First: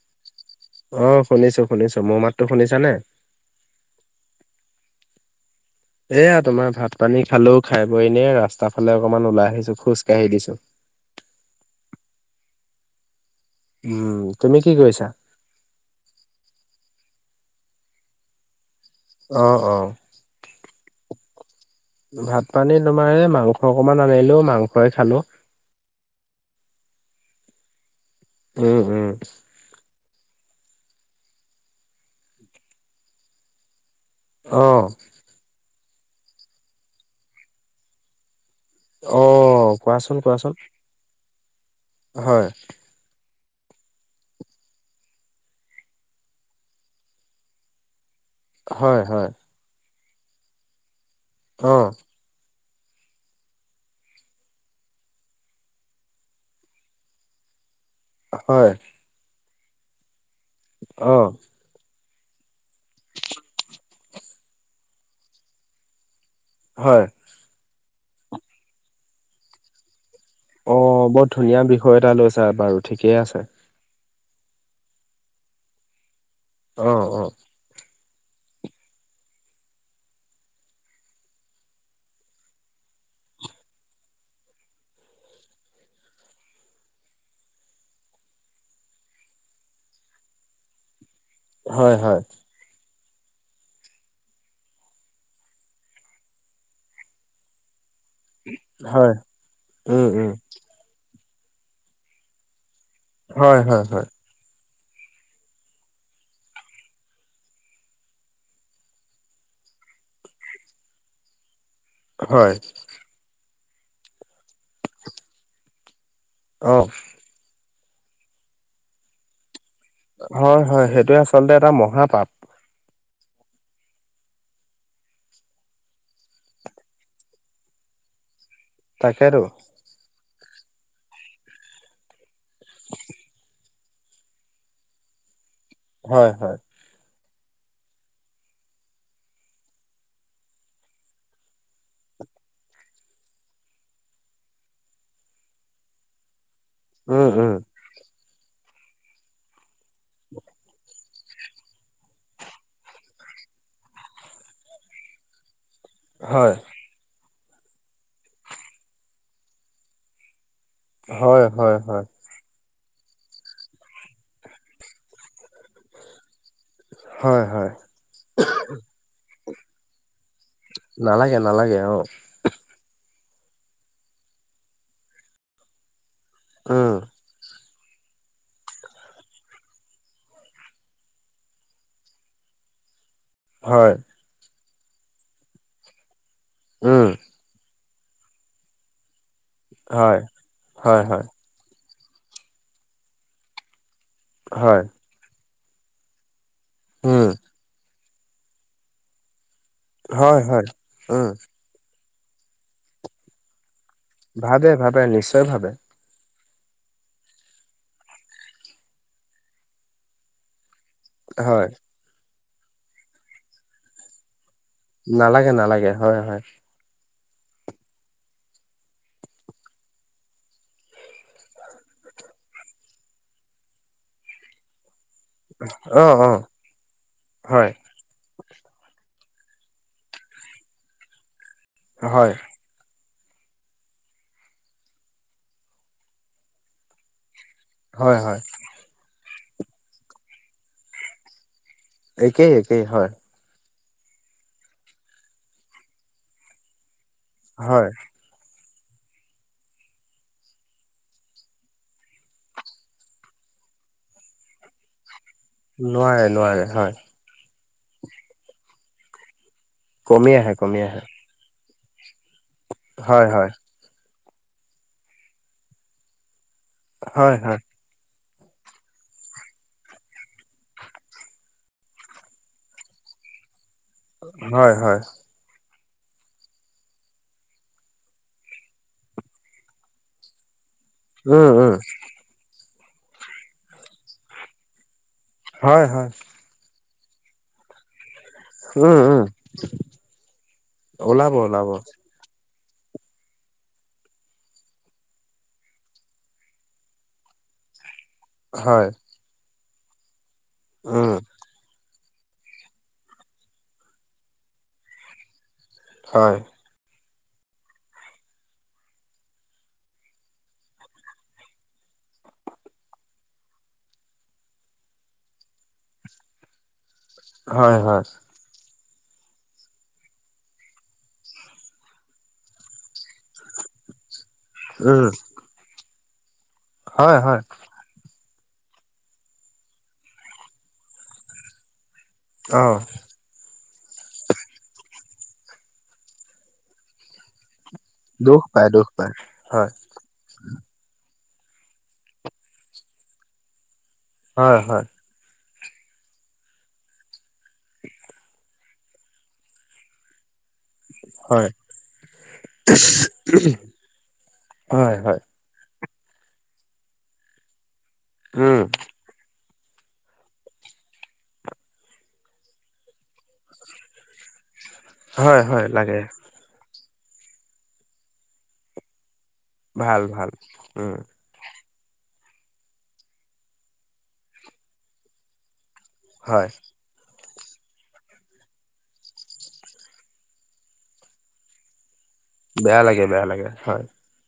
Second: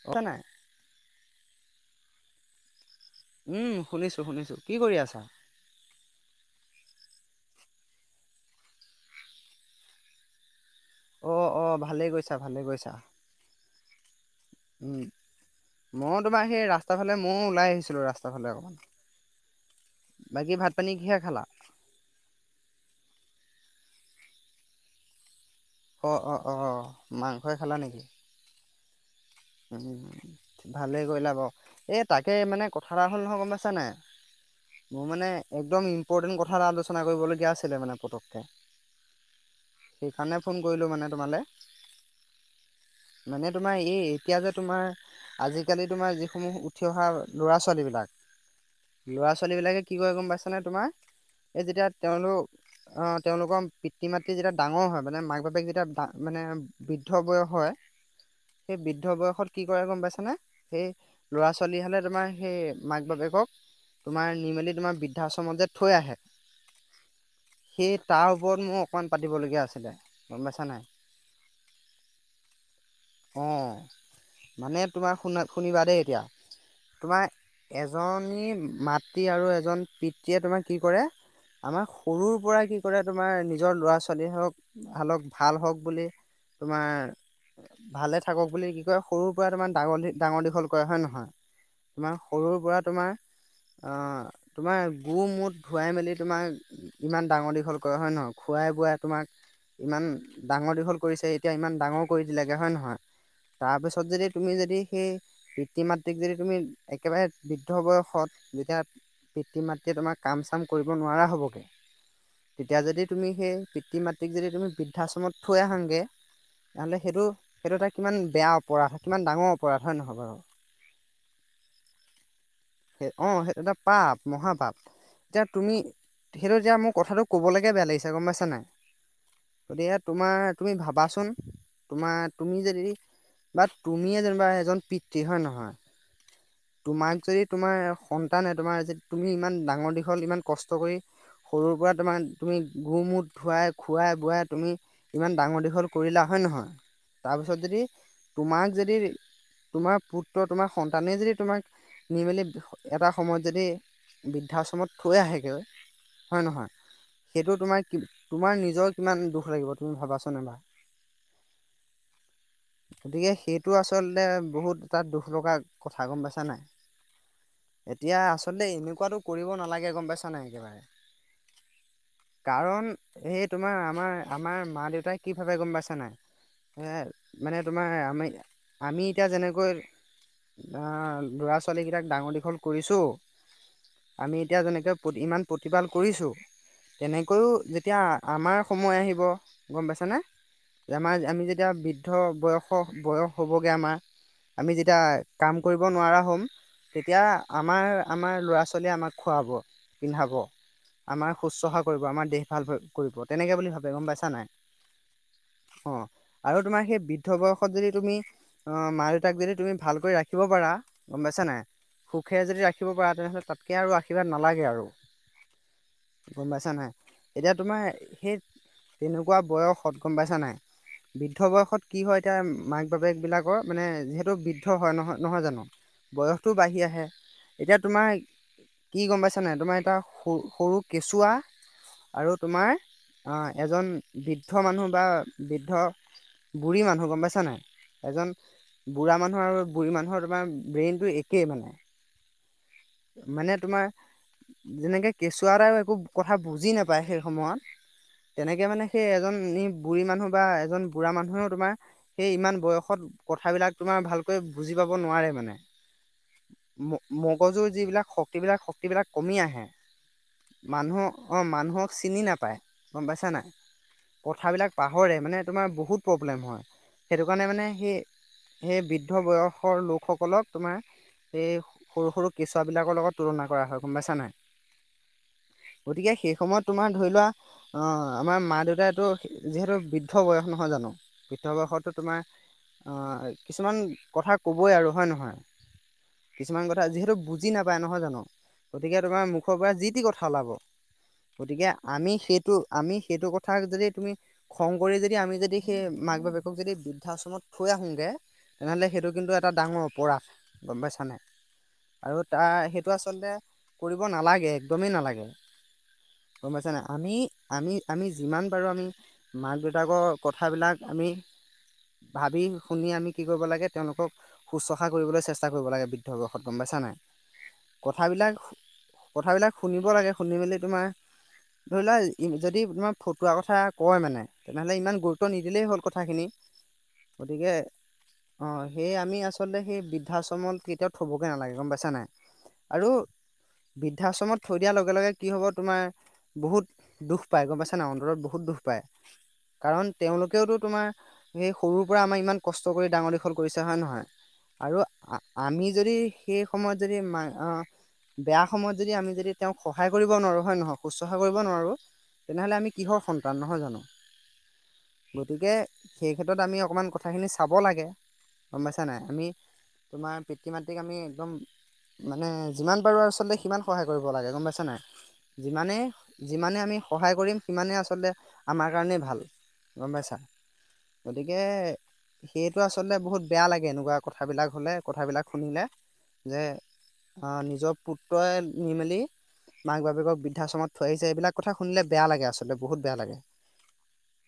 শুনিছা নাই শুনিছোঁ শুনিছোঁ মোৰ মাতো শুনিছা নে উম শুনিছোঁ শুনিছোঁ কি কৰি আছা। এয়া তোমাৰ ভাত- পানী খালেও খাই বই ন ৰাস্তা ফালে অকমান ওলাই আহিছোঁ খোজকাঢ়ি দিছোঁ। অ অ ভালে কৈছা ভালে কৈছা। উ উম মই তোমাৰ সেই ৰাস্তা ফালে মইয়ো ওলাই আহিছিলোঁ ৰাস্তাৰ ফালে অ', অ', অকণমান। বাকী ভাত-পানী কিহে খালা। ভাত-পানী তোমাৰ মাংস অকমান আনিলোঁ মাংসই খালোঁ। অ অ অ মাংসই খালা নেকি। উম! উম! ভালেই কৰিলা বাৰু এই তাকে মানে কথা এটা হ'ল নহয় গম পাইছ নাই। অ', মোৰ মানে একদম ইম্পৰ্টেন্ট কথা এটা আলোচনা কৰিবলগীয়া আছিলে মানে পতককে অ কোৱাচোন সেইকাৰণে ফোন কোৱাচোন কৰিলো মানে তোমালে হয় মানে তোমাৰ এই এতিয়া যে তোমাৰ আজিকালি তোমাৰ যিসমূহ উঠি অহা ল'ৰা -ছোৱালী বিলাক। হয়, হয়, ল'ৰা -ছোৱালী বিলাকে কি কৰে গম পাইছানে তোমাৰ এই যেতিয়া অ', তেওঁলোক অ তেওঁলোকৰ পিতৃ -মাতৃ যেতিয়া ডাঙৰ হয় মানে মাক বাপেক যেতিয়া মানে বৃদ্ধ বয়স হয় হয় সেই বৃদ্ধ বয়সত কি কৰে গম পাইছানে সেই অ', ল'ৰা- ছোৱালী হ'লে তোমাৰ সেই মাক -বাপেকক তোমাৰ নিমেলি তোমাৰ বৃদ্ধাশ্ৰমত যে থৈ আহে হয়। সেই তাৰ ওপৰত মোৰ অকমান পাতিবলগীয়া আছিলে গম পাইছা নাই অহ, বৰ ধুনীয়া বিষয় এটা লৈছা বাৰু ঠিকেই আছে। অ মানে তোমাৰ শুনা- শুনিবা দেই এতিয়া অ', - তোমাৰ অ', এজনী মাতৃ আৰু এজন পিতৃয়ে তোমাক কি কৰে আমাৰ সৰুৰ পৰাই কি কৰে তোমাৰ নিজৰ ল'ৰা -ছোৱালীহতক ভালক ভাল হওঁক বুলি তোমাৰ ভালে থাকক বুলি কি কয় সৰুৰ পৰা তোমাৰ ডাঙৰ -ডাঙৰ- দীঘল কৰে হয় -নহয় হয়, তোমাৰ হয়, সৰুৰ পৰা তোমাৰ আহ, তোমাৰ গু -মূত, ধোৱাই মেলি তোমাৰ ইমান ডাঙৰ -দীঘল কৰা হয় নহ খুৱাই- বোৱাই হয়, তোমাক ইমান উম, উম, ডাঙৰ -দীঘল কৰিছে এতিয়া ইমান ডাঙৰ কৰি দিলেগে হয়- নহয় হয়, তাৰ হয়, পিছত হয়, যদি তুমি যদি সেই পিতৃ- মাতৃক যদি তুমি একেবাৰে বৃদ্ধ বয়সত যেতিয়া পিতৃ- মাতৃয়ে তোমাৰ কাম চাম কৰিব নোৱাৰা হ'বগে হয়, তেতিয়া যদি তুমি সেই পিতৃ- মাতৃক যদি তুমি বৃদ্ধাশ্ৰমত থৈ আহাগে অ'। তেন্তে সেইটো-সেইটো এটা কিমান বেয়া অপৰাধ কিমান ডাঙৰ অপৰাধ হয় নহয় বাৰু হয় -হয় সেইটোয়ে আচলতে এটা মহাপাপ সেই অহ সেইটো এটা পাপ - মহাপাপ। এতিয়া তুমি সেইটো এতিয়া মোৰ কথাটো কবলৈকে বেয়া লাগিছে গম পাইছা নাই তাকেতো গতিকে তোমাৰ তুমি ভাবাচোন তোমাৰ তুমি যদি বা তুমিয়ে যেনিবা এজন পিতৃ হয় নে নহয় হয় হয় তোমাক যদি তোমাৰ সন্তানে তোমাৰ যে তুমি ইমান ডাঙৰ দীঘল ইমান কষ্ট কৰি সৰুৰ পৰা তোমাৰ তুমি গু, মূত, ধুৱাই- খুৱাই -বোৱাই তুমি ইমান ডাঙৰ দীঘল কৰিলা হয় নহয় উম উম তাৰপিছত যদি তোমাক যদি তোমাৰ পুত্ৰ তোমাৰ সন্তানে যদি তোমাক নিমেলি এটা সময়ত যদি বৃদ্ধাশ্ৰমত থৈ আহেগৈ হয় -নহয় সেইটো তোমাৰ কি তোমাৰ নিজৰ কিমান দুখ লাগিব তুমি ভাবাচোন এবাৰ। হয় -হয় হয়। গতিকে সেইটো আচলতে বহুত এটা দুখ লগা কথা গম পাইছা নাই। হয় হয় এতিয়া আচলতে এনেকুৱাটো কৰিব নালাগে গম পাইছা নাই একেবাৰে বেয়া অ কাৰণ এই তোমাৰ আমাৰ- আমাৰ মা -দেউতাই কিভাৱে গম পাইছা উম নাই মানে তোমাৰ আমি- আমি এতিয়া যেনেকৈ আ ল'ৰা- ছোৱালীকেইটাক ডাঙৰ দীঘল কৰিছোঁ হয়। আমি এতিয়া যেনেকে ইমান প্ৰতিপাল কৰিছোঁ উম তেনেকৈও এতিয়া আমাৰ সময় আহিব গম পাইছানে হয় হয় আমাৰ হয় আমি যেতিয়া বৃ দ্ধ বয়স- বয়স হ'বগে আমাৰ আমি হয় যেতিয়া কাম কৰিব নোৱাৰা হম তেতিয়া উম আমাৰ- আমাৰ ল'ৰা-ছোৱালীয়ে আমাক খোৱাব। পিন্ধাব হয় হয় উম আমাৰ শুশ্ৰূষা কৰিব আমাৰ দেহ ভাল কৰিব তেনেকে বুলি ভাবে। গম পাইছা নাই ভাবে- ভাবে নিশ্চয় ভাবে। অ আৰু তোমাৰ সেই বৃদ্ধ বয়সত যদি তুমি অ' মা -দেউতাক যদি তুমি ভালকৈ ৰাখিব পাৰা গম পাইছা নাই হয় সুখেৰে যদি ৰাখিব পৰা তেনেহ'লে তাতকৈ আৰু আশীৰ্বাদ নালাগে আৰু নালাগে- নালাগে, হয় - হয়। গম পাইছা নাই এতিয়া তোমাৰ সেই তেনেকুৱা বয়সত গম পাইছা নাই বৃদ্ধ বয়সত কি হয় এতিয়া মাক বাপেক বিলাকৰ মানে যিহেতু বৃদ্ধ হয় নহয় নহয় জানো অ অ বয়সটো বাঢ়ি আহে, হয় এতিয়া তোমাৰ কি গম পাইছা নাই তোমাৰ এটা সৰু কেঁচুৱা হয় আৰু তোমাৰ এজন বৃদ্ধ মানুহ বা বৃদ্ধ বুঢ়ী মানুহ গম পাইছা নাই হয় এজন হয় বুঢ়া মানুহ আৰু বুঢ়ী মানুহৰ তোমাৰ ব্ৰেইনটো একেই মানে। একেই একেই হয় মানে তোমাৰ যেনেকে কেঁচুৱাএটাও একো কথা বুজি না পায় সেই সময়ত হয় তেনেকৈ মানে সেই এজন ই বুঢ়ী মানুহ বা এজন বুঢ়া মানুহেও তোমাৰ সেই ইমান বয়সত কথাবিলাক তোমাৰ ভালকৈ বুজি পাব নোৱাৰে মানে নোৱাৰে নোৱাৰে হয় মগজু যিবিলাক শক্তিবিলাক শক্তিবিলাক কমি আহে কমি আহে কমি মানুহ আহে অ মানুহক চিনি নাপায় গম হয় পাইছা নাই হয় কথাবিলাক পাহৰে মানে তোমাৰ বহুত প্ৰব্লেম হয় সেইটো হয় কাৰণে হয় মানে সি সেই বৃদ্ধ বয়সৰ লোকসকলক তোমাৰ এই সৰু সৰু কেচুৱাবিলাকৰ লগত তুলনা কৰা হয় গম পাইছা নাই। হয় হয় গতিকে সেই সময়ত তোমাৰ ধৰি লোৱা আমাৰ মা দেউতাইতো যিহেতু বৃদ্ধ বয়স নহয় জানো উম বৃদ্ধ উম বয়সততো তোমাৰ অ কিছুমান কথা কথা কবই আৰু হয় নহয় হয় কিছুমান কথা যিহেতু বুজি নাপায় নহয় জানো গতিকে উম উম তোমাৰ মুখৰ পৰা যি টি কথা ওলাব ওলাব গতিকে ওলাব আমি সেইটো আমি সেইটো কথা যদি তুমি খং কৰি যদি আমি যদি সেই মাক বাপেকক যদি বৃদ্ধাশ্ৰমত থৈ আহোগৈ তেনেহ'লে হয় সেইটো কিন্তু এটা ডাঙৰ অপৰাধ গম পাইছা উম নাই আৰু তাৰ সেইটো আচলতে কৰিব নালাগে একদমেই নালাগে হয় গম পাইছা নাই আমি আমি আমি যিমান পাৰোঁ আমি মাক দেউতাকৰ কথাবিলাক আমি ভাবি শুনি আমি কি কৰিব লাগে তেওঁলোকক শুশ্ৰূষা কৰিবলৈ চেষ্টা কৰিব লাগে বৃদ্ধ বয়সত গম পাইছা নাই হয় হয় কথাবিলাক কথাবিলাক শুনিব লাগে শুনি মেলি তোমাৰ ধৰি লোৱা যদি তোমাৰ ফটোৱাৰ কথা কয় মানে তেনেহ'লে ইমান উম গুৰুত্ব নিদিলেই হ'ল কথাখিনি হয় হয় গতিকে অ সেই আমি আচলতে সেই বৃদ্ধাশ্ৰমত কেতিয়াও থবগে নালাগে গম পাইছা নাই অ আৰু বৃদ্ধাশ্ৰমত থৈ দিয়াৰ লগে লগে কি হব তোমাৰ বহুত দুখ পাই গম পাইছা না অন্তৰত বহুত দুখ পায় কাৰণ তেওঁলোকেওতো তোমাৰ সেই সৰুৰ পৰা আমাৰ ইমান কষ্ট কৰি ডাঙৰ দীঘল কৰিছে হয় নহয় হয় আৰু হয় আমি যদি সেই সময়ত যদি মা অ বেয়া সময়ত যদি আমি যদি তেওঁক সহায় কৰিব নোৱাৰো হয় নহয় শুশ্ৰূষা কৰিব হয় নোৱাৰোঁ তেনেহ'লে আমি কিহৰ সন্তান নহয় জানো হয় হয় গতিকে সেই ক্ষেত্ৰত আমি অকণমান কথাখিনি চাব লাগে উম গম পাইছা নাই আমি তোমাৰ পিতৃ মাতৃক আমি একদম মানে যিমান পাৰো আচলতে সিমান সহায় কৰিব লাগে গম পাইছে নাই হয় হয় যিমানেই লাগে যিমানে আমি সহায় কৰিম সিমানেই আচলতে আমাৰ কাৰণেই ভাল গম ভাল পাইছা ভাল উম গতিকে সেইটো আচলতে বহুত বেয়া লাগে এনেকুৱা কথাবিলাক হলে কথাবিলাক শুনিলে হয় অ নিজৰ পুত্ৰই নিমেলি মাক বাপেকক বৃদ্ধাশ্ৰমত থৈ আহিছে এইবিলাক কথা শুনিলে বেয়া লাগে আচলতে বহুত বেয়া লাগে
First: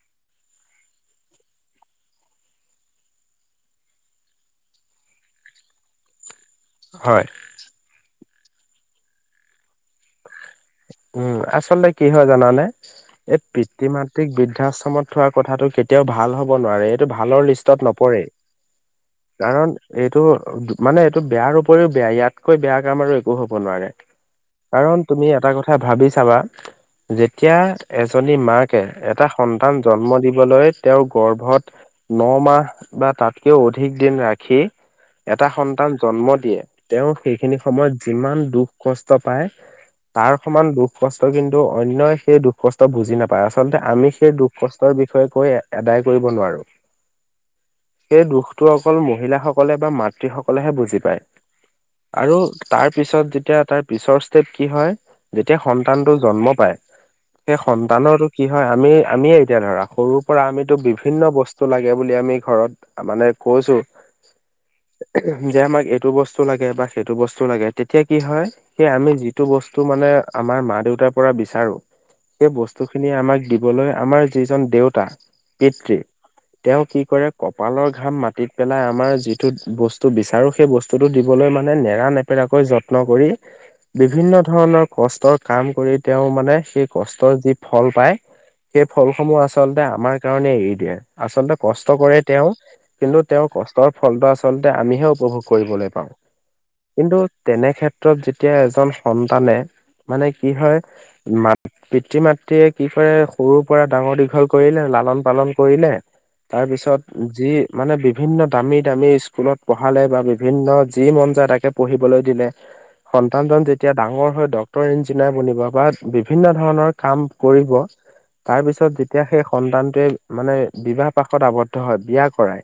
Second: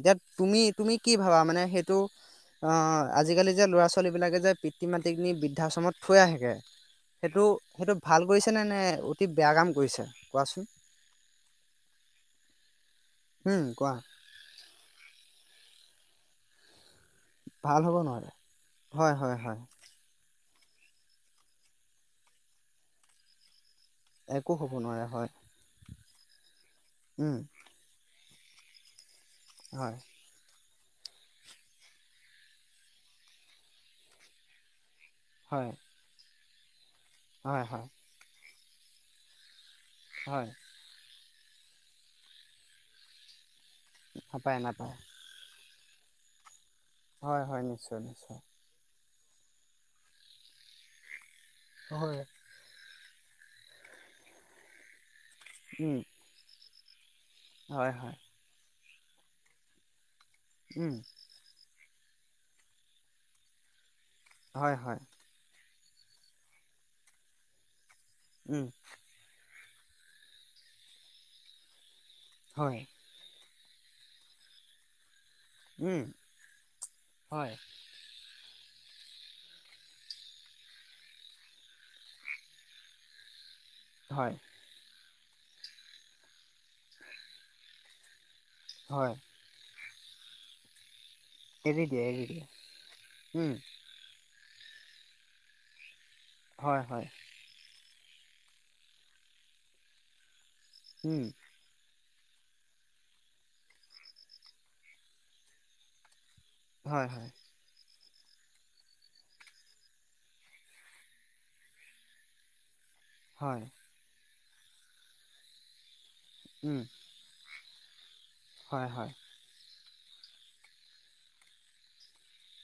এতিয়া তুমি তুমি কি ভাবা মানে সেইটো অ আজিকালি যে ল'ৰা ছোৱালী বিলাকে যে পিতৃ মাতৃক নি বৃদ্ধাশ্ৰমত থৈ আহেগে হয় সেইটো সেইটো ভাল কৰিছে নে নে অতি বেয়া কাম কৰিছে কোৱাচোন উম আচলতে কি হয় জানানে এই উম পিতৃ কোৱা মাতৃক বৃদ্ধাশ্ৰমত থোৱা কথাটো কেতি কেতিয়াও ভাল হ'ব নোৱাৰে এইটো ভালৰ লিষ্টত ভাল হ'ব নপৰে নোৱাৰে হয় হয় হয় কাৰণ এইটো মানে এইটো বেয়া উপৰিও বেয়া ইয়াতকৈ বেয়া কাম আৰু একো হব নোৱাৰে একো হ'ব কাৰণ নোৱাৰে তুমি এটা কথা হয় ভাবি চাবা উম যেতিয়া এজনী মাকে এটা সন্তান হয় জন্ম দিবলৈ তেওঁৰ গৰ্ভত ন মাহ বা তাতকেও অধিক দিন ৰাখি এটা হয় সন্তান জন্ম দিয়ে তেওঁ সেইখিনি হয় হয় সময়ত যিমান দুখ কষ্ট পায় তাৰ হয় সমান দুখ কষ্ট কিন্তু অন্যই সেই দুখ কষ্ট বুজি নাপাই আচ আচলতে আমি সেই দুখ নাপায় নাপায় কষ্টৰ বিষয়ে কৈ আদায় কৰিব নোৱাৰো হয় হয় নিশ্চয় সেই নিশ্চয় দুখটো অকল মহিলাসকলে বা মাতৃ সকলেহে বুজি পায় হয়। আৰু তাৰ পিছত যেতিয়া তাৰ পিছৰ ষ্টেপ কি হয় যেতিয়া উম সন্তানটো জন্ম পায় সেই হয় হয় সন্তানৰো কি হয় আমি আমিয়ে এতিয়া ধৰা সৰুৰ পৰা আমিতো উম বিভিন্ন বস্তু লাগে আমি ঘৰত মানে কৈছো হয় হয় যে আমাক সেইটো বস্তু লাগে বা সেইটো বস্তু লাগে তেতিয়া কি হয় উম আমি যিটো বস্তু মানে আমাৰ মা দেউতাৰ পৰা বিচাৰো স হয় বস্তু খিনি আমাক দিবলৈ আমাৰ যিজন দেউতা। পিতৃ উম তেওঁ কি কৰে হয় কপালৰ ঘাম মাটিত। পেলাই আমাৰ যিটো বস্তু বিচাৰো সেই বস্তুটো দিবলৈ মানে নেৰা নেপেৰাকৈ যত্ন কৰি। হয় বিভিন্ন ধৰণৰ কষ্টৰ কাম কৰি তেওঁ মানে সেই কষ্টৰ যি ফল পায়। সেই হয় ফলসমূহ আচলতে আমাৰ কাৰণে এৰি দিয়ে। আচলতে এৰি কষ্ট দিয়ে কৰে এৰি দিয়ে তেওঁ কিন্তু তেওঁৰ উম কষ্টৰ ফলটো আল। আচলতে আমিহে উপভোগ কৰিবলৈ পাওঁ হয় হয় কিন্তু তেনে ক্ষেত্ৰত যেতিয়া এজন। সন্তানে মানে কি হয় উম ম। পিতৃ মাতৃয়ে কি কৰে সৰুৰ পৰা ডাঙৰ দীঘল কৰিলে লালন পালন কৰিলে। তাৰ পিছত হয় হয় যি মানে। বিভিন্ন দামী দামী স্কুলত পঢ়ালে বা বিভিন্ন যি মন যায় তাকে পঢ়িবলৈ দিলে। সন্তানজন হয় যেতিয়া ডাঙৰ হৈ ড্ক্তৰ ইঞ্জিনিয়াৰ বনিব বা বিভিন্ন উম ধৰণৰ কাম। তাৰ হয় পিছত হয় যেতিয়া সেই স। মানে বিবাহ পাশত আৱদ্ধ হয় বিয়া কৰাই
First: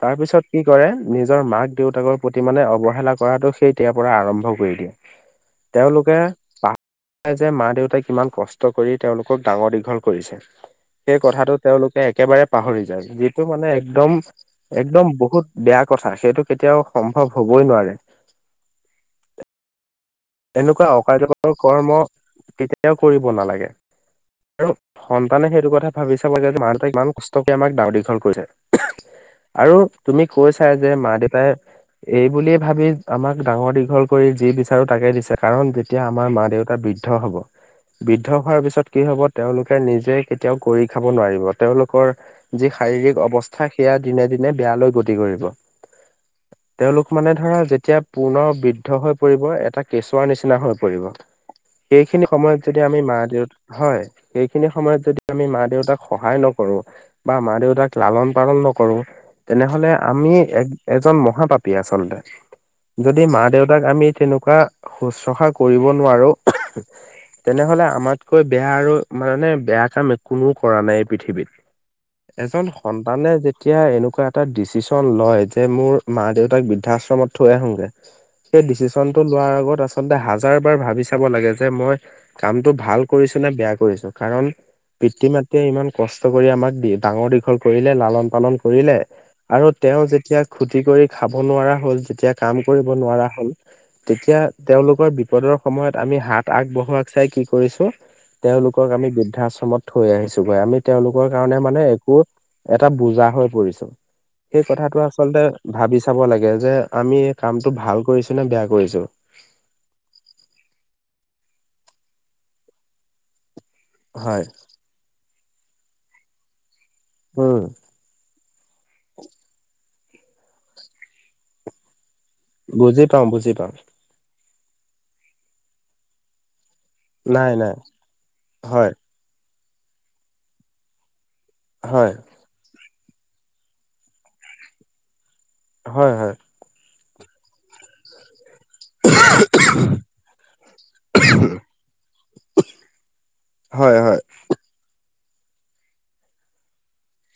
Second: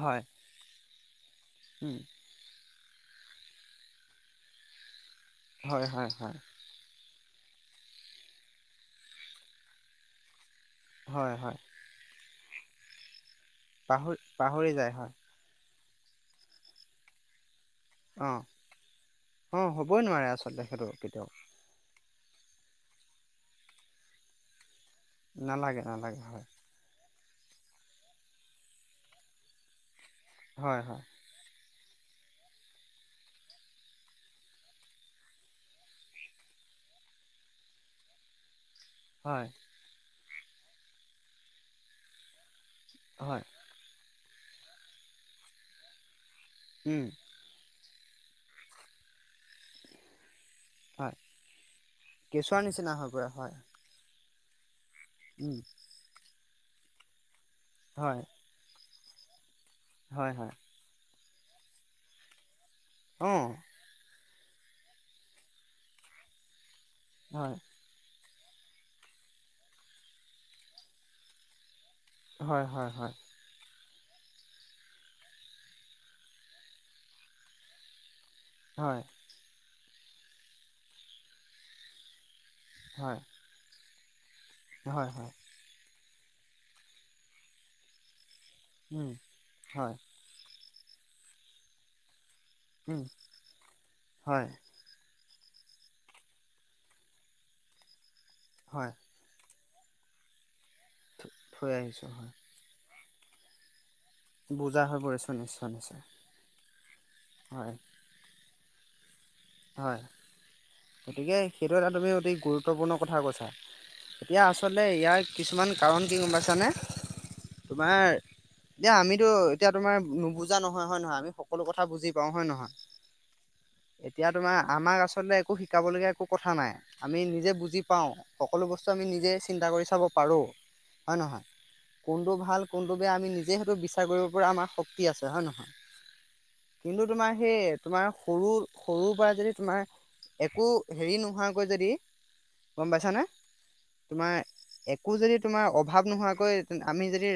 তাৰ হয় পিছত কি কৰে। নিজৰ মাক উম দেউতাকৰ প্ৰতি মানে অৱহেলা কৰাটো সেইতেতিয়াৰ পৰা আৰম্ভ কৰি দিয়ে। [unintelligible] হয় হয় তেওঁলোকে হয় পাহ। যে মা দেউতাই কিমান কষ্ট কৰি তেওঁলোকক ডাঙৰ দীঘল কৰিছে। সেই হয় কথাটো হয় তেওঁলোকে একেবাৰে পাহৰি যায় যি। টো মানে একদম পাহৰি পাহৰি যায় এক্দম হয় বহুত বেয়া কথা সেইটো কেতিয়াও সম্ভৱ হ'ব। অ অ হ'ব। এনেকুৱা অক্যকৰ কৰ্ম কেতিয়াও কৰিব নালাগে আৰু। [unintelligible] সন্তানে সেইটো নালাগে কথা ভাবি নালাগে চাব হয় লাগে যে মানুহ তাক ইমান কষ্ট। কে আমাক ডাৱৰ দীঘল কৰিছে আৰু তুমি কৈছা হয় যে হয় মা দেউতাই। এই বুলিয়ে ভাবি আমাক ডাঙৰ দীঘল কৰি যি বিচাৰো তাকে। কাৰণ যেতিয়া আমাৰ মা দেউতা বৃদ্ধ হব বৃদ্ধ হোৱাৰ পিছত। কি হব হয় তেওঁলোকে নিজে কেতিয়াও কৰি খাব নোৱাৰিব তেওঁলোকৰ। যি শাৰীৰিক হয় অৱস্থা সেয়া দিনে দিনে বেয়ালৈ গতি কৰিব। উম তেওঁলোক মানে ধৰা যেতিয়া পুৰ্নৰ বৃদ্ধ হৈ পৰিব এটা কেঁচুৱা নিচিনা। হৈ পৰিব হয় সেইখিনি কেঁচুৱাৰ সময়ত যদি নিচিনা আমি হৈ মা পৰে দেউতা হয় সেইখিনি। সময়ত যদি আমি উম মা দেউতাক সহায় নকৰো বা মা দেউতাক হয় লালন পালন নকৰো। তেনেহলে আমি হয় হয় এ এজন মহাপাপী আচলতে যদি অ মা দেউতাক আমি তেনেকা। শুশ্ৰূষা কৰিব নোৱাৰো হয় তেনেহলে আমাৰ। হয় বেয়া আৰু মানে বেয়া কাম একোনোও কৰা নাই পৃথিৱীত। হয় এজন হয় হয় সন্তানে যেতিয়া এনে। এনেুৱা এটা ডিচিশন লয় যে মোৰ মা দেউতাক বৃদ্ধাশ্ৰমত থৈ আহোগে। সেই হয় ডিচিশচন টো লোৱাৰ আগত আচলতে হাজাৰ বাৰ ভাবি চাব লাগে যে মই। কামটো ভাল হয় কৰিছো নে বেয়া কৰিছো কাৰণ হয় পিতৃ হয় মাতৃয়ে ইমান। কষ্ট কৰি আমাক দি ডাঙৰ দীঘল কৰিলে লালন পালন কৰিলে উম আৰু হয় তেওঁ যেতিয়া। খুতি কৰি খাব নোৱাৰা হ'ল যেতিয়া কাম কৰিব উম নোৱাৰা হ'ল তেতিয়া। হয় তেওঁলোকৰ বিপদৰ সময়ত আমি হাত আগবঢ়োৱাক চাই কি কৰিছো তেওঁলোকক হয় আমি বৃদ্ধাশ্ৰমত। থৈ আহিছোগৈ আমি তেওঁওলোকৰ থ- কাৰণে থৈ মানে আহিছোঁ একো হয় এটা বুজা হৈ পৰিছো। সেই বুজা কথাাটো হৈ পৰিছোঁ আচলতে নিশ্চয় ভাবি নিশ্চয় চাব লাগে যে আমি কামটো হয় ভাল কৰিছো নে বেয়া। কৰিছো। হয় গতিকে সেইটো এটা তুমি অতি গুৰুত্বপূৰ্ণ কথা কৈছা। এতিয়া হয় আচলতে ইয়াৰ কিছুমান কাৰণ কি গম পাইছানে। উম তোমাৰ এয়া আমিতো এতিয়া তোমাৰ। নুবুজা নহয় হয় নহয় আমি সোথা বুজি। পাওঁ হয় নহয় বুজি পাওঁ বুজি পাওঁ। এতিয়া তোমাৰ আমাক আচলতে একো শিকাবলগীয়া একো কথা নাই। আমি নিজে নাই নাই বুজি পাওঁ সকলো বস্তু হয় আমি নিজে চিন্তা কৰি চাব পাৰোঁ হয় নহয়। হয় কোনটো ভাল কোনটো বেয়া আমি নিজে সেইটো বিচাৰ কৰিব পৰা আমাৰ শক্তি আছে। হয় নহয় হয় হয় কিন্তু তোমাৰ সেই তোমাৰ সৰু সৰু পৰা যদি তোমাৰ একো হেৰি নোহোৱাকৈ যদি গম পাইছানে হয় হয় তোমাৰ এক আকৌ যদি তোমাৰ অভাৱ নোহোৱাকৈ আমি যদি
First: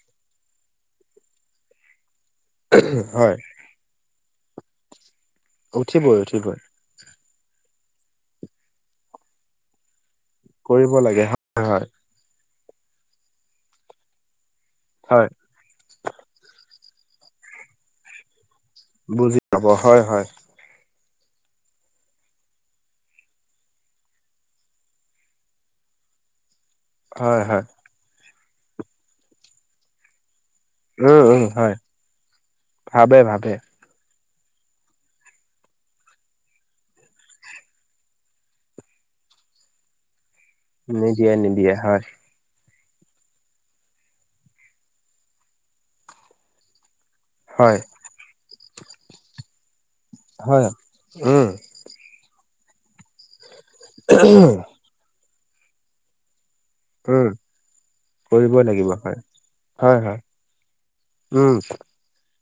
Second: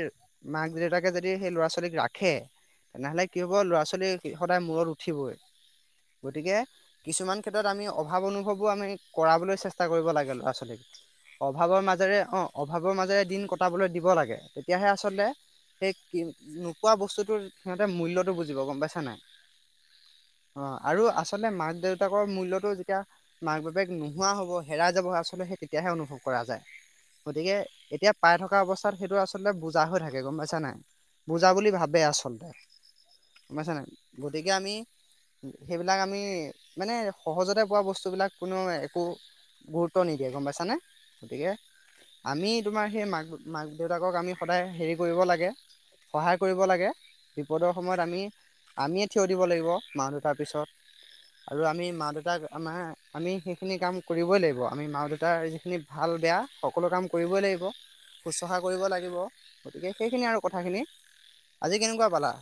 মাক দেউতাকে যদি সেই ল'ৰা ছোৱালীক ৰাখে ৰাখে তেনেহ'লে হয় কি হ'ব ল'ৰা ছোৱালী সদায় মূৰত উঠিবই উঠিবই গতিকে উঠিবই কিছুমান ক্ষেত্ৰত আমি অভাৱ অনুভৱো আমি কৰাবলৈ চেষ্টা কৰিব লাগে ল'ৰা ছোৱালী কৰিব লাগে হয় অভাৱৰ হয় মাজেৰে অ অভাৱৰ মাজেৰে দিন কটাবলৈ দিব লাগেয়া তেতিয়াহে আচলতে হয় সেই কি নোপোৱা বস্তুটো সিহঁতে মূল্যটো বুজ বুজি পাব হয় হয়। অ আৰু আচলতে মাক দেউতাকৰ মূল্যটো যেতিয়া মাক বাপেক নোহোৱা হব হেৰাই যাব আচলতে সেই তেতিয়া অনুভৱ কৰা যায় হয় গতিকে হয় এতিয়া পাই থকা অৱস্থাত সেইটো আচলতে বুজা হৈ থাকে গম পাইছ ছে নাই উম উম বুজা বুলি হয় ভাবে আচলতে ভাবে ভাবে বুমাইছে নাই গতিকে আমি সেইবিলাক আমি মানে সহজতে পোৱা বস্তুবিলাক কোনো একো গুৰুত্ব নিক বিয়া গম পাইছানে নিদিয়ে গতিকে নিদিয়ে হয় আমি তোমাৰ সেই মাক মাক দেউতাকক আমি সদায় হেৰি কৰিব লাগে সহায় কৰিব লাগে বিপদৰ হয় সময়ত আমি আমিয়ে থিয় দিব লাগিব মাহ দুটাৰ হয় পিছত উম আৰু আমি ম মা দেউতাক আমাৰ আমি সেইখিনি কাম কৰিবই লাগিব আমি মা দেউতাৰ যিখিনি ভাল বেয়া সকলো কাম উম কৰিবই লাগিব শুশ্ৰূষা কৰিব লাগিব গতিকে হয় হয় সেইখিনি আৰু কথাখিনি উম আজি কেনেকুৱা পালা